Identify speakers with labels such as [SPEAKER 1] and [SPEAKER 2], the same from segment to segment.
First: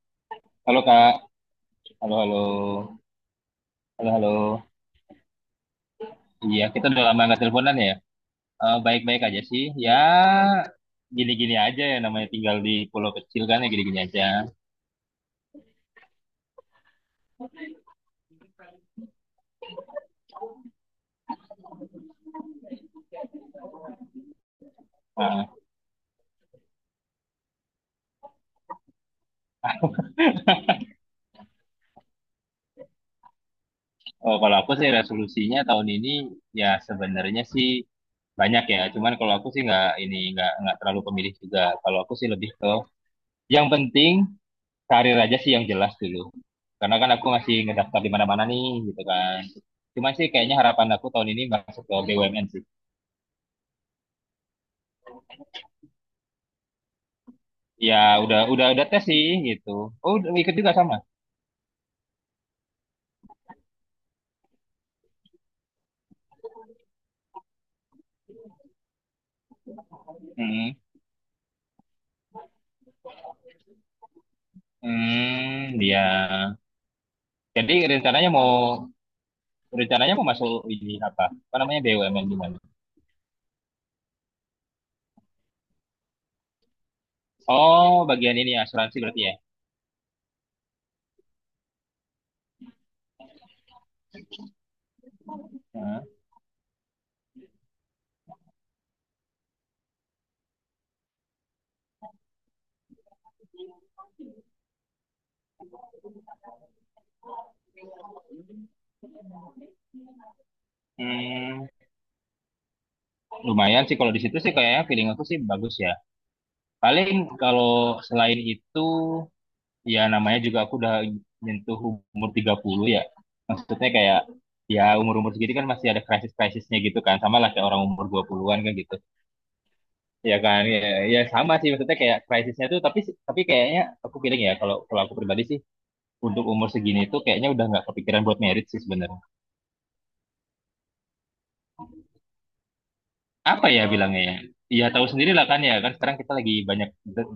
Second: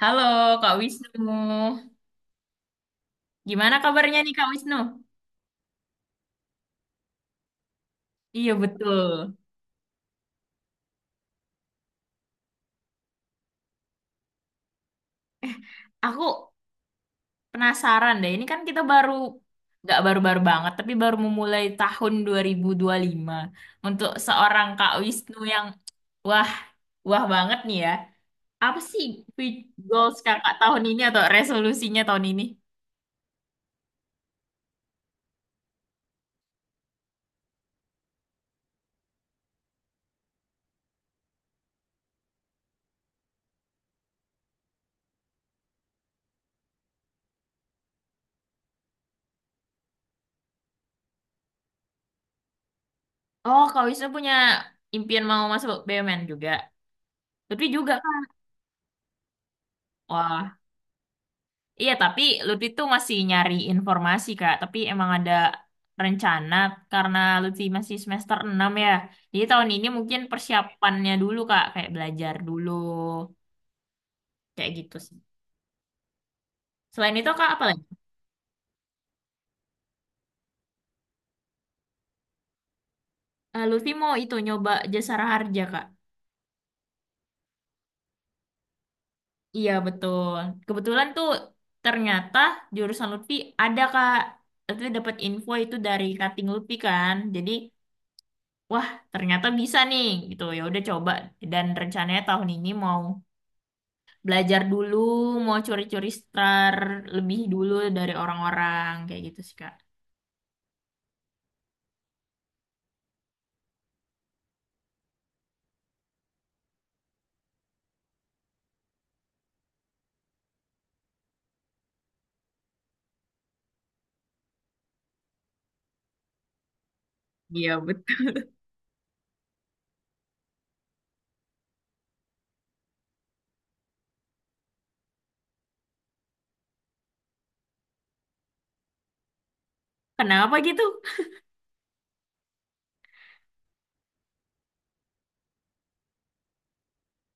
[SPEAKER 1] Halo Kak
[SPEAKER 2] Halo Kak,
[SPEAKER 1] Wisnu,
[SPEAKER 2] halo halo,
[SPEAKER 1] gimana
[SPEAKER 2] halo
[SPEAKER 1] kabarnya
[SPEAKER 2] halo.
[SPEAKER 1] nih Kak Wisnu?
[SPEAKER 2] Iya kita udah lama nggak teleponan ya.
[SPEAKER 1] Iya betul.
[SPEAKER 2] Baik-baik aja sih. Ya gini-gini aja ya namanya tinggal di pulau kecil kan ya gini-gini aja.
[SPEAKER 1] Aku penasaran deh, ini kan kita baru, nggak baru-baru banget, tapi baru memulai tahun dua dua ribu dua puluh lima. Untuk seorang Kak Wisnu
[SPEAKER 2] Nah,
[SPEAKER 1] yang wah, wah banget nih ya. Apa sih fi- goals kakak tahun ini atau resolusinya tahun ini?
[SPEAKER 2] kalau aku sih resolusinya tahun ini ya sebenarnya sih banyak ya. Cuman kalau aku sih nggak ini nggak terlalu pemilih juga. Kalau aku sih lebih ke yang penting karir aja sih yang jelas dulu. Karena kan aku masih ngedaftar di mana-mana nih gitu kan. Cuma sih kayaknya harapan aku tahun ini masuk ke BUMN.
[SPEAKER 1] Oh, Kak Wisnu punya impian mau masuk BUMN juga. Tapi juga
[SPEAKER 2] Ya
[SPEAKER 1] Kak.
[SPEAKER 2] udah tes sih gitu. Oh udah ikut
[SPEAKER 1] Wah.
[SPEAKER 2] juga sama.
[SPEAKER 1] Iya, tapi Lutfi tuh masih nyari informasi, Kak. Tapi emang ada rencana karena Lutfi masih semester 6 ya. Jadi tahun ini mungkin
[SPEAKER 2] Hmm.
[SPEAKER 1] persiapannya dulu, Kak. Kayak belajar dulu, kayak gitu sih.
[SPEAKER 2] Hmm, ya.
[SPEAKER 1] Selain itu, Kak, apa
[SPEAKER 2] Jadi
[SPEAKER 1] lagi?
[SPEAKER 2] rencananya mau masuk ini apa? Apa namanya BUMN gimana?
[SPEAKER 1] Lutfi mau itu nyoba jasa harja, Kak.
[SPEAKER 2] Oh, bagian ini asuransi berarti ya.
[SPEAKER 1] Iya, betul. Kebetulan tuh ternyata jurusan Lutfi ada, Kak. Lutfi dapat info itu
[SPEAKER 2] Hmm.
[SPEAKER 1] dari cutting Lutfi kan. Jadi, wah, ternyata bisa nih gitu. Ya udah coba. Dan rencananya tahun ini mau belajar dulu, mau curi-curi star lebih dulu dari orang-orang kayak gitu sih Kak.
[SPEAKER 2] Hmm, lumayan sih kalau di situ sih kayaknya feeling aku sih bagus ya. Paling kalau selain itu ya namanya juga aku udah nyentuh umur 30 ya. Maksudnya kayak ya umur-umur segitu kan masih ada krisis-krisisnya gitu kan. Sama lah kayak
[SPEAKER 1] Iya,
[SPEAKER 2] orang umur
[SPEAKER 1] betul.
[SPEAKER 2] 20-an kan gitu. Ya kan ya, ya sama sih maksudnya kayak krisisnya tuh tapi kayaknya aku feeling ya kalau kalau aku pribadi sih untuk umur segini tuh kayaknya udah nggak kepikiran buat merit sih sebenarnya.
[SPEAKER 1] Kenapa gitu?
[SPEAKER 2] Apa ya bilangnya ya ya tahu sendiri lah kan ya kan sekarang kita lagi banyak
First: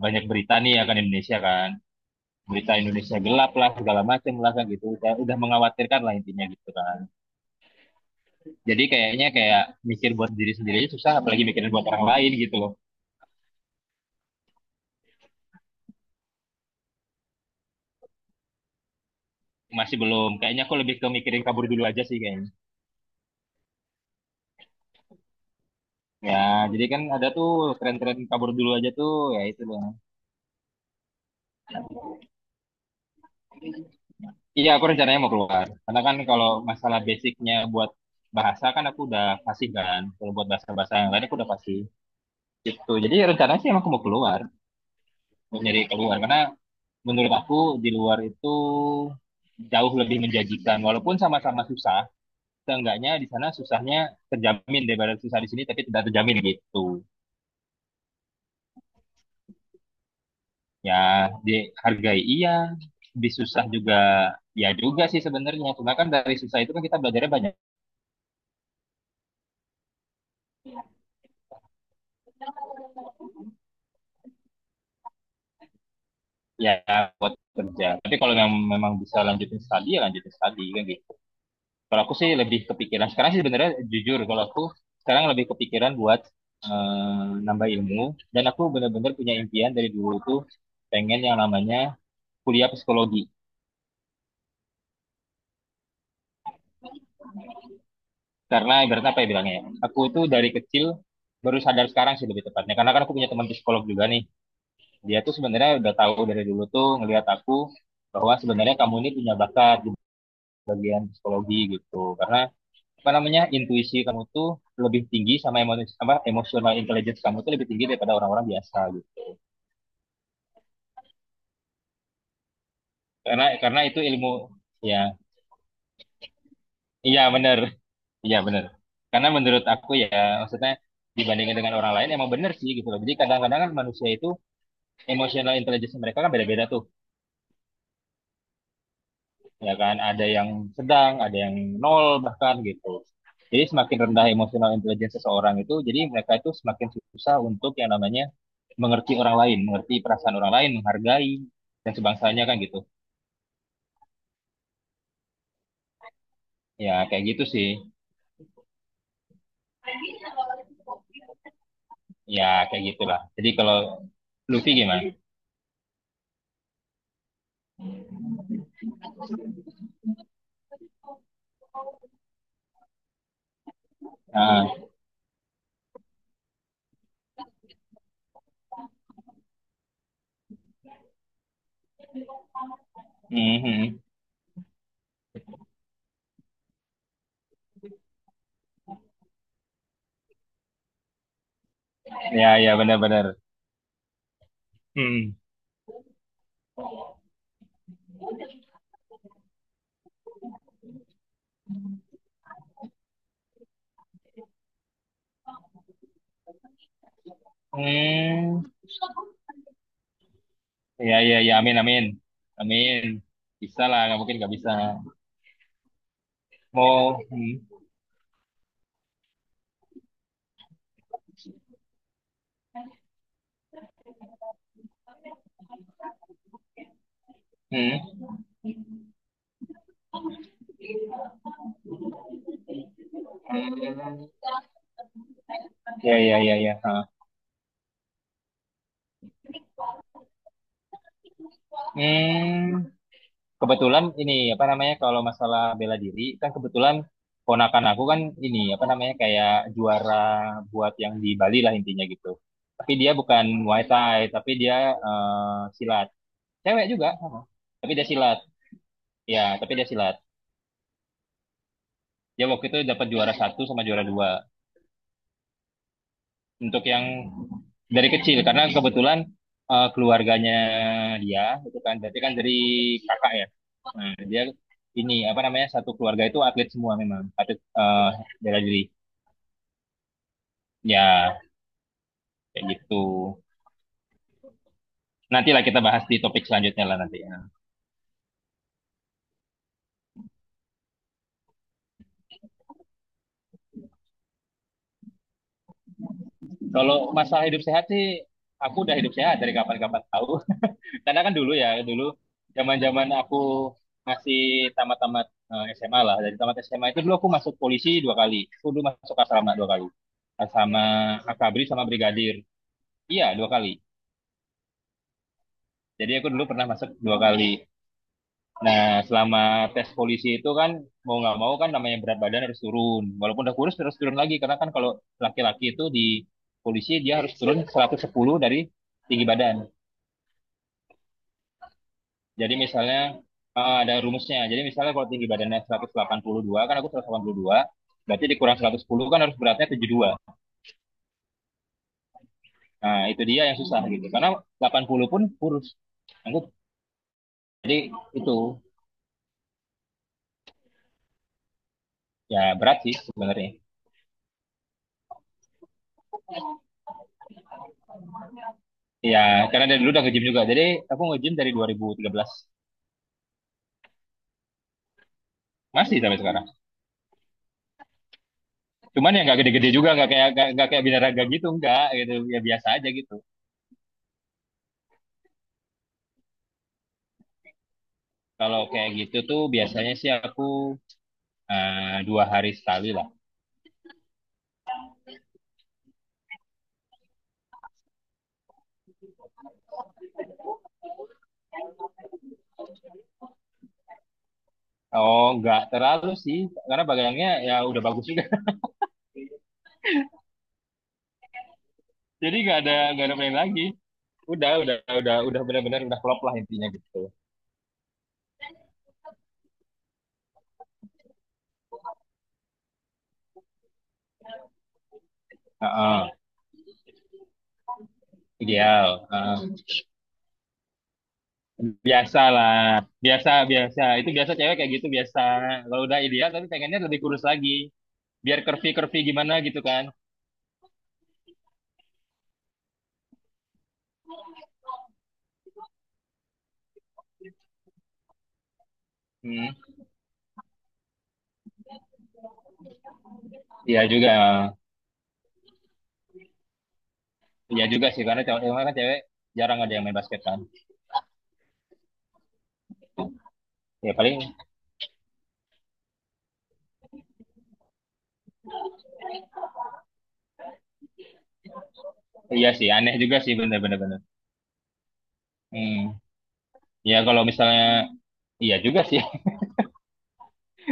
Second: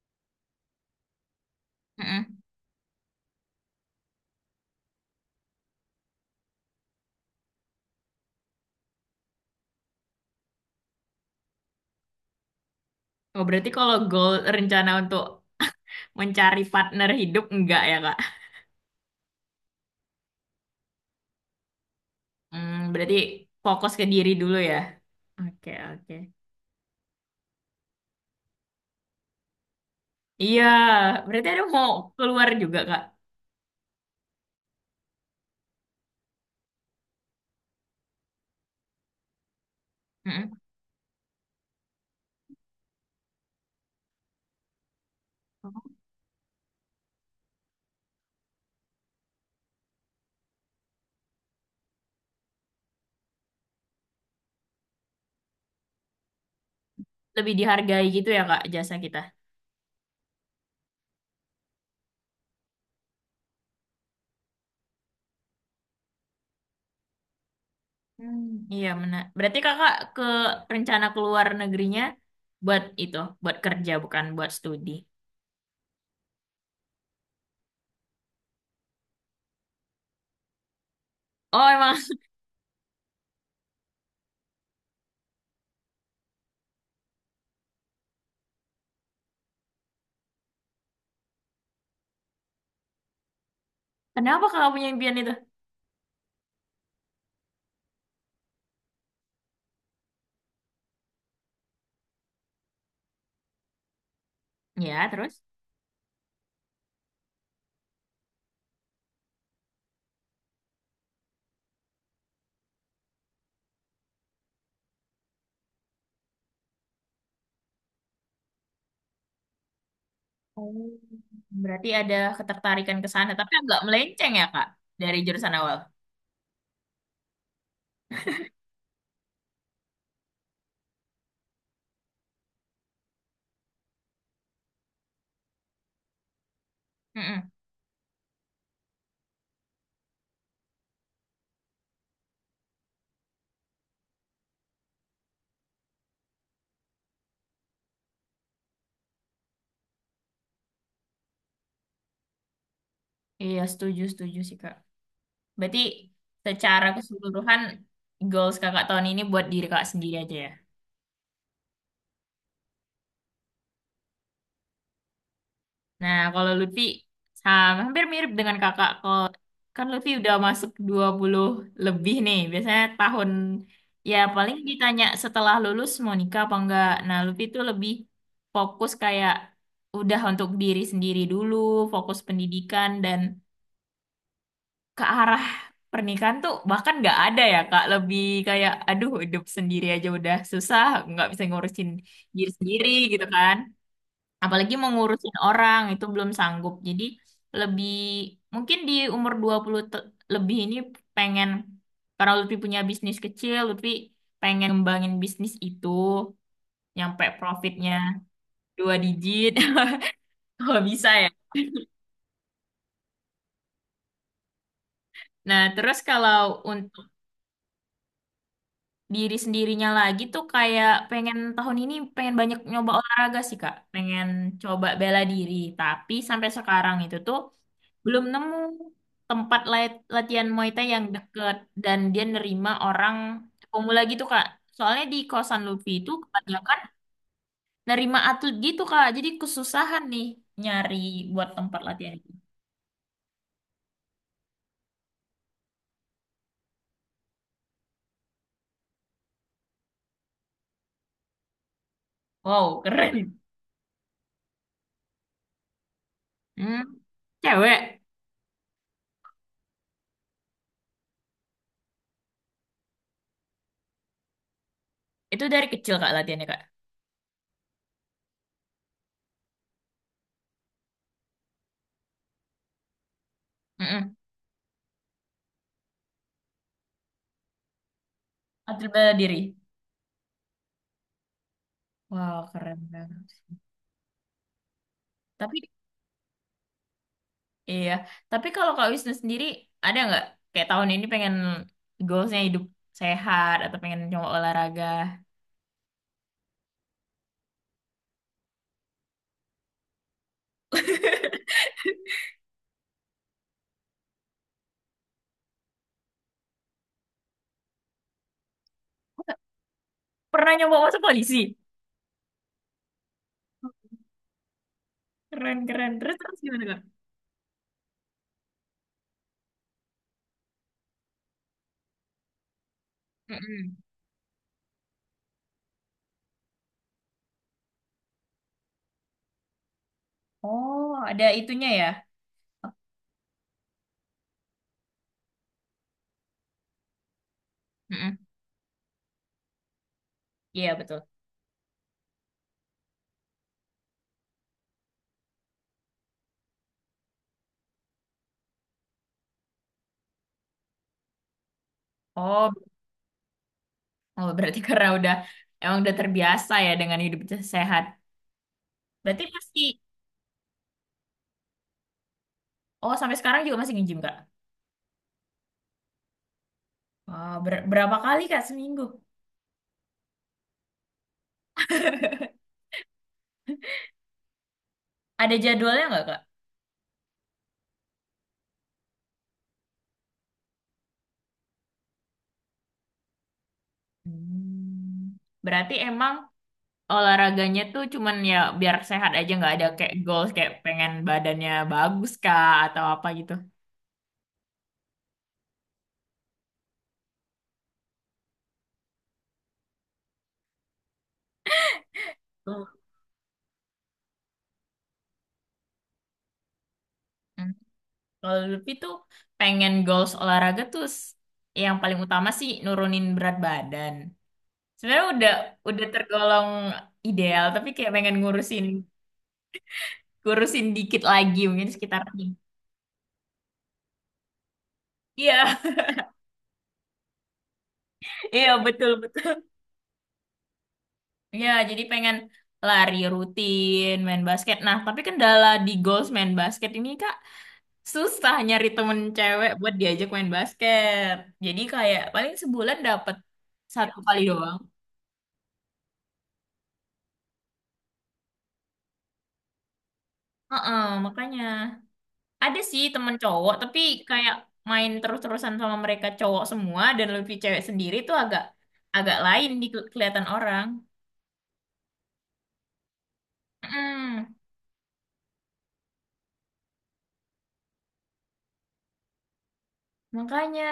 [SPEAKER 2] banyak berita nih ya kan Indonesia kan
[SPEAKER 1] Mm-mm.
[SPEAKER 2] berita Indonesia gelap lah segala macam lah kan gitu udah mengkhawatirkan lah intinya gitu kan. Jadi kayaknya kayak mikir buat diri sendiri aja susah apalagi mikirin buat orang lain gitu loh.
[SPEAKER 1] Oh, berarti kalau goal rencana untuk mencari partner hidup enggak ya Kak?
[SPEAKER 2] Masih belum kayaknya aku lebih ke mikirin kabur dulu aja sih kayaknya.
[SPEAKER 1] Hmm, berarti fokus ke diri dulu ya. Oke, oke.
[SPEAKER 2] Ya, jadi kan ada tuh tren-tren kabur dulu aja tuh, ya itu loh.
[SPEAKER 1] Iya, berarti ada mau keluar juga Kak.
[SPEAKER 2] Iya, aku rencananya mau keluar. Karena kan kalau masalah basicnya buat bahasa kan aku udah fasih kan. Kalau buat
[SPEAKER 1] Mm-mm.
[SPEAKER 2] bahasa-bahasa yang lain aku udah fasih. Gitu. Jadi rencananya sih emang aku mau keluar, mau nyari keluar. Karena menurut aku di luar itu jauh lebih menjanjikan. Walaupun sama-sama susah, seenggaknya di sana susahnya terjamin daripada susah di sini tapi tidak terjamin gitu.
[SPEAKER 1] Lebih dihargai gitu ya Kak jasa kita.
[SPEAKER 2] Ya dihargai iya disusah juga ya juga sih sebenarnya cuma kan dari susah itu kan kita belajarnya banyak.
[SPEAKER 1] Hmm, iya benar. Berarti Kakak ke rencana keluar negerinya buat itu, buat kerja bukan buat studi.
[SPEAKER 2] Ya buat kerja tapi kalau memang bisa lanjutin studi ya lanjutin studi kan gitu.
[SPEAKER 1] Oh emang,
[SPEAKER 2] Kalau aku sih lebih kepikiran sekarang sih sebenarnya jujur kalau aku sekarang lebih kepikiran buat nambah ilmu dan aku benar-benar punya impian dari dulu tuh pengen yang namanya kuliah psikologi.
[SPEAKER 1] kenapa kakak punya impian itu?
[SPEAKER 2] Karena ibaratnya apa ya bilangnya ya aku tuh dari kecil baru sadar sekarang sih lebih tepatnya karena kan aku punya teman psikolog juga nih.
[SPEAKER 1] Ya,
[SPEAKER 2] Dia tuh
[SPEAKER 1] terus?
[SPEAKER 2] sebenarnya udah tahu dari dulu tuh ngelihat aku bahwa sebenarnya kamu ini punya bakat di bagian psikologi gitu karena apa namanya intuisi kamu tuh lebih tinggi sama emosi apa emotional intelligence kamu tuh lebih tinggi daripada orang-orang biasa gitu.
[SPEAKER 1] Oh. Berarti ada ketertarikan ke sana,
[SPEAKER 2] karena
[SPEAKER 1] tapi agak
[SPEAKER 2] karena itu ilmu
[SPEAKER 1] melenceng ya, Kak,
[SPEAKER 2] ya.
[SPEAKER 1] dari jurusan awal.
[SPEAKER 2] Iya benar, iya benar. Karena menurut aku ya maksudnya dibandingkan dengan orang lain emang bener sih gitu loh. Jadi kadang-kadang kan manusia itu emotional intelligence mereka kan beda-beda tuh.
[SPEAKER 1] Mm-mm.
[SPEAKER 2] Ya kan ada yang sedang ada yang nol bahkan gitu. Jadi semakin rendah emosional intelijen seseorang itu jadi mereka itu semakin susah untuk yang namanya mengerti orang lain, mengerti perasaan orang lain, menghargai dan sebangsanya kan gitu.
[SPEAKER 1] Iya, setuju, setuju sih, Kak. Berarti secara
[SPEAKER 2] Ya kayak gitu
[SPEAKER 1] keseluruhan,
[SPEAKER 2] sih.
[SPEAKER 1] goals kakak tahun ini buat diri kakak sendiri aja ya?
[SPEAKER 2] Ya kayak gitulah, jadi kalau Luffy gimana?
[SPEAKER 1] Nah, kalau Lutfi sama, hampir mirip dengan kakak. Kalau kan Lutfi udah masuk 20 lebih nih. Biasanya tahun ya paling
[SPEAKER 2] Ah.
[SPEAKER 1] ditanya setelah lulus mau nikah apa enggak. Nah, Lutfi tuh lebih fokus kayak udah untuk diri sendiri dulu, fokus pendidikan dan
[SPEAKER 2] Mhm.
[SPEAKER 1] ke arah pernikahan tuh bahkan nggak ada ya Kak. Lebih kayak aduh hidup sendiri aja udah susah, nggak bisa ngurusin diri
[SPEAKER 2] Ya, ya
[SPEAKER 1] sendiri
[SPEAKER 2] benar-benar.
[SPEAKER 1] gitu kan apalagi mengurusin
[SPEAKER 2] Hmm.
[SPEAKER 1] orang itu belum sanggup. Jadi lebih mungkin di umur 20 lebih ini pengen karena Lutfi punya bisnis kecil, Lutfi pengen ngembangin bisnis itu nyampe profitnya
[SPEAKER 2] Hmm.
[SPEAKER 1] dua digit kalau bisa
[SPEAKER 2] Ya
[SPEAKER 1] ya.
[SPEAKER 2] ya ya, amin amin amin, bisa lah, nggak mungkin nggak bisa.
[SPEAKER 1] Nah, terus kalau untuk
[SPEAKER 2] Mau. Hmm.
[SPEAKER 1] diri sendirinya lagi tuh kayak pengen tahun ini pengen banyak nyoba olahraga sih Kak. Pengen coba bela diri, tapi sampai sekarang itu tuh
[SPEAKER 2] Hmm.
[SPEAKER 1] belum nemu tempat latihan Muay Thai yang deket dan dia nerima orang pemula gitu
[SPEAKER 2] Hmm,
[SPEAKER 1] Kak. Soalnya di kosan Luffy itu
[SPEAKER 2] ya ya ya ya.
[SPEAKER 1] kebanyakan
[SPEAKER 2] Ha.
[SPEAKER 1] nerima atlet gitu Kak. Jadi kesusahan nih nyari buat tempat latihan itu.
[SPEAKER 2] Hmm, kebetulan ini apa namanya kalau masalah bela diri kan kebetulan ponakan aku kan ini apa namanya kayak juara buat yang di Bali lah intinya gitu.
[SPEAKER 1] Wow,
[SPEAKER 2] Tapi dia
[SPEAKER 1] keren.
[SPEAKER 2] bukan Muay Thai, tapi dia silat.
[SPEAKER 1] Hmm.
[SPEAKER 2] Cewek juga sama. Tapi
[SPEAKER 1] Cewek.
[SPEAKER 2] dia silat. Ya, tapi dia silat. Dia waktu itu dapat juara satu sama juara dua.
[SPEAKER 1] Itu dari kecil Kak latihannya Kak.
[SPEAKER 2] Untuk yang dari kecil karena kebetulan keluarganya dia itu kan berarti kan dari kakak ya.
[SPEAKER 1] Mm-mm.
[SPEAKER 2] Nah, dia ini apa namanya satu keluarga itu atlet semua memang atlet bela diri.
[SPEAKER 1] Atlet bela diri.
[SPEAKER 2] Ya
[SPEAKER 1] Wow,
[SPEAKER 2] kayak
[SPEAKER 1] keren
[SPEAKER 2] gitu.
[SPEAKER 1] banget. Tapi
[SPEAKER 2] Nantilah kita bahas di topik selanjutnya lah nanti ya.
[SPEAKER 1] iya, tapi kalau Kak Wisnu sendiri ada nggak kayak tahun ini pengen goalsnya hidup sehat atau pengen coba olahraga?
[SPEAKER 2] Kalau masalah hidup sehat sih aku udah hidup sehat dari kapan-kapan tahu. Karena kan dulu ya, dulu zaman-zaman aku masih tamat-tamat SMA lah. Dari tamat SMA itu dulu aku masuk polisi dua kali. Aku dulu masuk asrama dua kali.
[SPEAKER 1] Pernah nyoba
[SPEAKER 2] Sama
[SPEAKER 1] masuk polisi?
[SPEAKER 2] akabri sama brigadir. Iya, dua kali.
[SPEAKER 1] Keren, keren.
[SPEAKER 2] Jadi
[SPEAKER 1] Terus,
[SPEAKER 2] aku
[SPEAKER 1] terus
[SPEAKER 2] dulu
[SPEAKER 1] gimana,
[SPEAKER 2] pernah
[SPEAKER 1] Kak?
[SPEAKER 2] masuk dua kali. Nah, selama tes polisi itu kan mau nggak mau kan namanya berat badan harus turun. Walaupun udah kurus
[SPEAKER 1] Mm-mm.
[SPEAKER 2] harus turun lagi karena kan kalau laki-laki itu di polisi dia harus turun 110 dari tinggi badan.
[SPEAKER 1] Oh, ada itunya ya?
[SPEAKER 2] Jadi misalnya ada rumusnya. Jadi misalnya kalau tinggi badannya 182, kan aku 182,
[SPEAKER 1] Mm-mm.
[SPEAKER 2] berarti dikurang 110 kan harus beratnya 72.
[SPEAKER 1] Iya, betul.
[SPEAKER 2] Nah, itu dia yang susah gitu. Karena 80 pun kurus. Aku, jadi itu ya
[SPEAKER 1] Oh,
[SPEAKER 2] berat sih sebenarnya.
[SPEAKER 1] oh, berarti karena udah, emang udah terbiasa ya dengan hidup sehat.
[SPEAKER 2] Ya,
[SPEAKER 1] Berarti pasti,
[SPEAKER 2] karena dari dulu udah nge-gym juga. Jadi aku nge-gym dari 2013.
[SPEAKER 1] oh sampai sekarang juga masih nge-gym, Kak?
[SPEAKER 2] Masih sampai sekarang.
[SPEAKER 1] Wah, berapa kali, Kak, seminggu?
[SPEAKER 2] Cuman ya nggak gede-gede juga, nggak kayak nggak kayak binaraga gitu, nggak gitu. Ya biasa aja gitu.
[SPEAKER 1] Ada jadwalnya nggak, Kak?
[SPEAKER 2] Kalau kayak gitu tuh biasanya sih aku dua hari sekali lah.
[SPEAKER 1] Hmm. Berarti emang olahraganya tuh cuman ya biar sehat aja, nggak ada kayak goals, kayak pengen badannya bagus, Kak, atau apa gitu?
[SPEAKER 2] Oh, nggak terlalu sih, karena bagangnya ya udah bagus juga. Jadi nggak ada main lagi. Udah benar-benar udah klop lah intinya gitu.
[SPEAKER 1] Hmm. Kalau Lutfi tuh pengen goals olahraga tuh yang paling utama sih nurunin berat badan. Sebenarnya udah
[SPEAKER 2] Heeh,
[SPEAKER 1] tergolong ideal, tapi kayak pengen ngurusin
[SPEAKER 2] ideal. Heeh.
[SPEAKER 1] ngurusin dikit lagi mungkin sekitar
[SPEAKER 2] Biasa
[SPEAKER 1] ini.
[SPEAKER 2] lah, biasa biasa. Itu biasa cewek kayak gitu biasa.
[SPEAKER 1] Iya,
[SPEAKER 2] Kalau udah ideal tapi pengennya lebih kurus lagi, biar
[SPEAKER 1] iya
[SPEAKER 2] curvy
[SPEAKER 1] betul
[SPEAKER 2] curvy gimana
[SPEAKER 1] betul.
[SPEAKER 2] gitu kan.
[SPEAKER 1] Iya, jadi pengen lari rutin, main basket. Nah, tapi kendala di goals main basket ini Kak, susah nyari temen cewek
[SPEAKER 2] Hmm,
[SPEAKER 1] buat diajak main basket. Jadi kayak paling sebulan dapet
[SPEAKER 2] iya
[SPEAKER 1] satu
[SPEAKER 2] juga,
[SPEAKER 1] kali doang.
[SPEAKER 2] iya juga sih karena kan cewek jarang ada yang main basket kan.
[SPEAKER 1] Heeh, makanya. Ada sih temen cowok, tapi
[SPEAKER 2] Ya
[SPEAKER 1] kayak
[SPEAKER 2] paling
[SPEAKER 1] main terus-terusan sama mereka cowok semua dan lebih cewek sendiri tuh agak agak lain di kelihatan orang.
[SPEAKER 2] iya sih, aneh juga sih bener-bener.
[SPEAKER 1] Mm,
[SPEAKER 2] Hmm, ya kalau misalnya iya juga sih.
[SPEAKER 1] makanya.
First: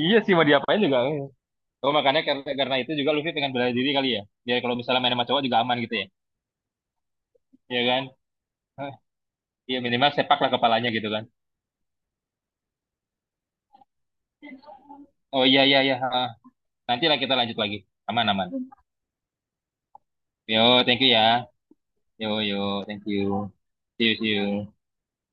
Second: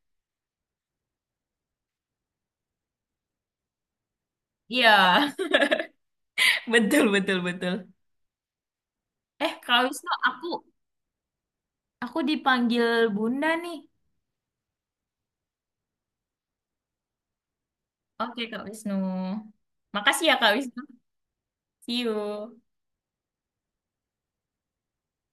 [SPEAKER 2] Iya sih mau diapain juga. Eh. Oh makanya karena itu juga Luffy pengen bela diri kali ya. Dia kalau misalnya main
[SPEAKER 1] Iya,
[SPEAKER 2] sama cowok juga aman gitu ya.
[SPEAKER 1] betul betul betul.
[SPEAKER 2] Iya kan? Hah,
[SPEAKER 1] Eh,
[SPEAKER 2] iya
[SPEAKER 1] Kak
[SPEAKER 2] minimal
[SPEAKER 1] Wisnu,
[SPEAKER 2] sepak lah kepalanya gitu kan.
[SPEAKER 1] aku dipanggil Bunda nih.
[SPEAKER 2] Oh iya iya iya. Ah, nanti lah kita lanjut lagi. Aman
[SPEAKER 1] Oke,
[SPEAKER 2] aman.
[SPEAKER 1] Kak Wisnu. Makasih ya Kak Wisnu.
[SPEAKER 2] Yo thank you ya.
[SPEAKER 1] See
[SPEAKER 2] Yo
[SPEAKER 1] you.
[SPEAKER 2] yo thank you. See you see you.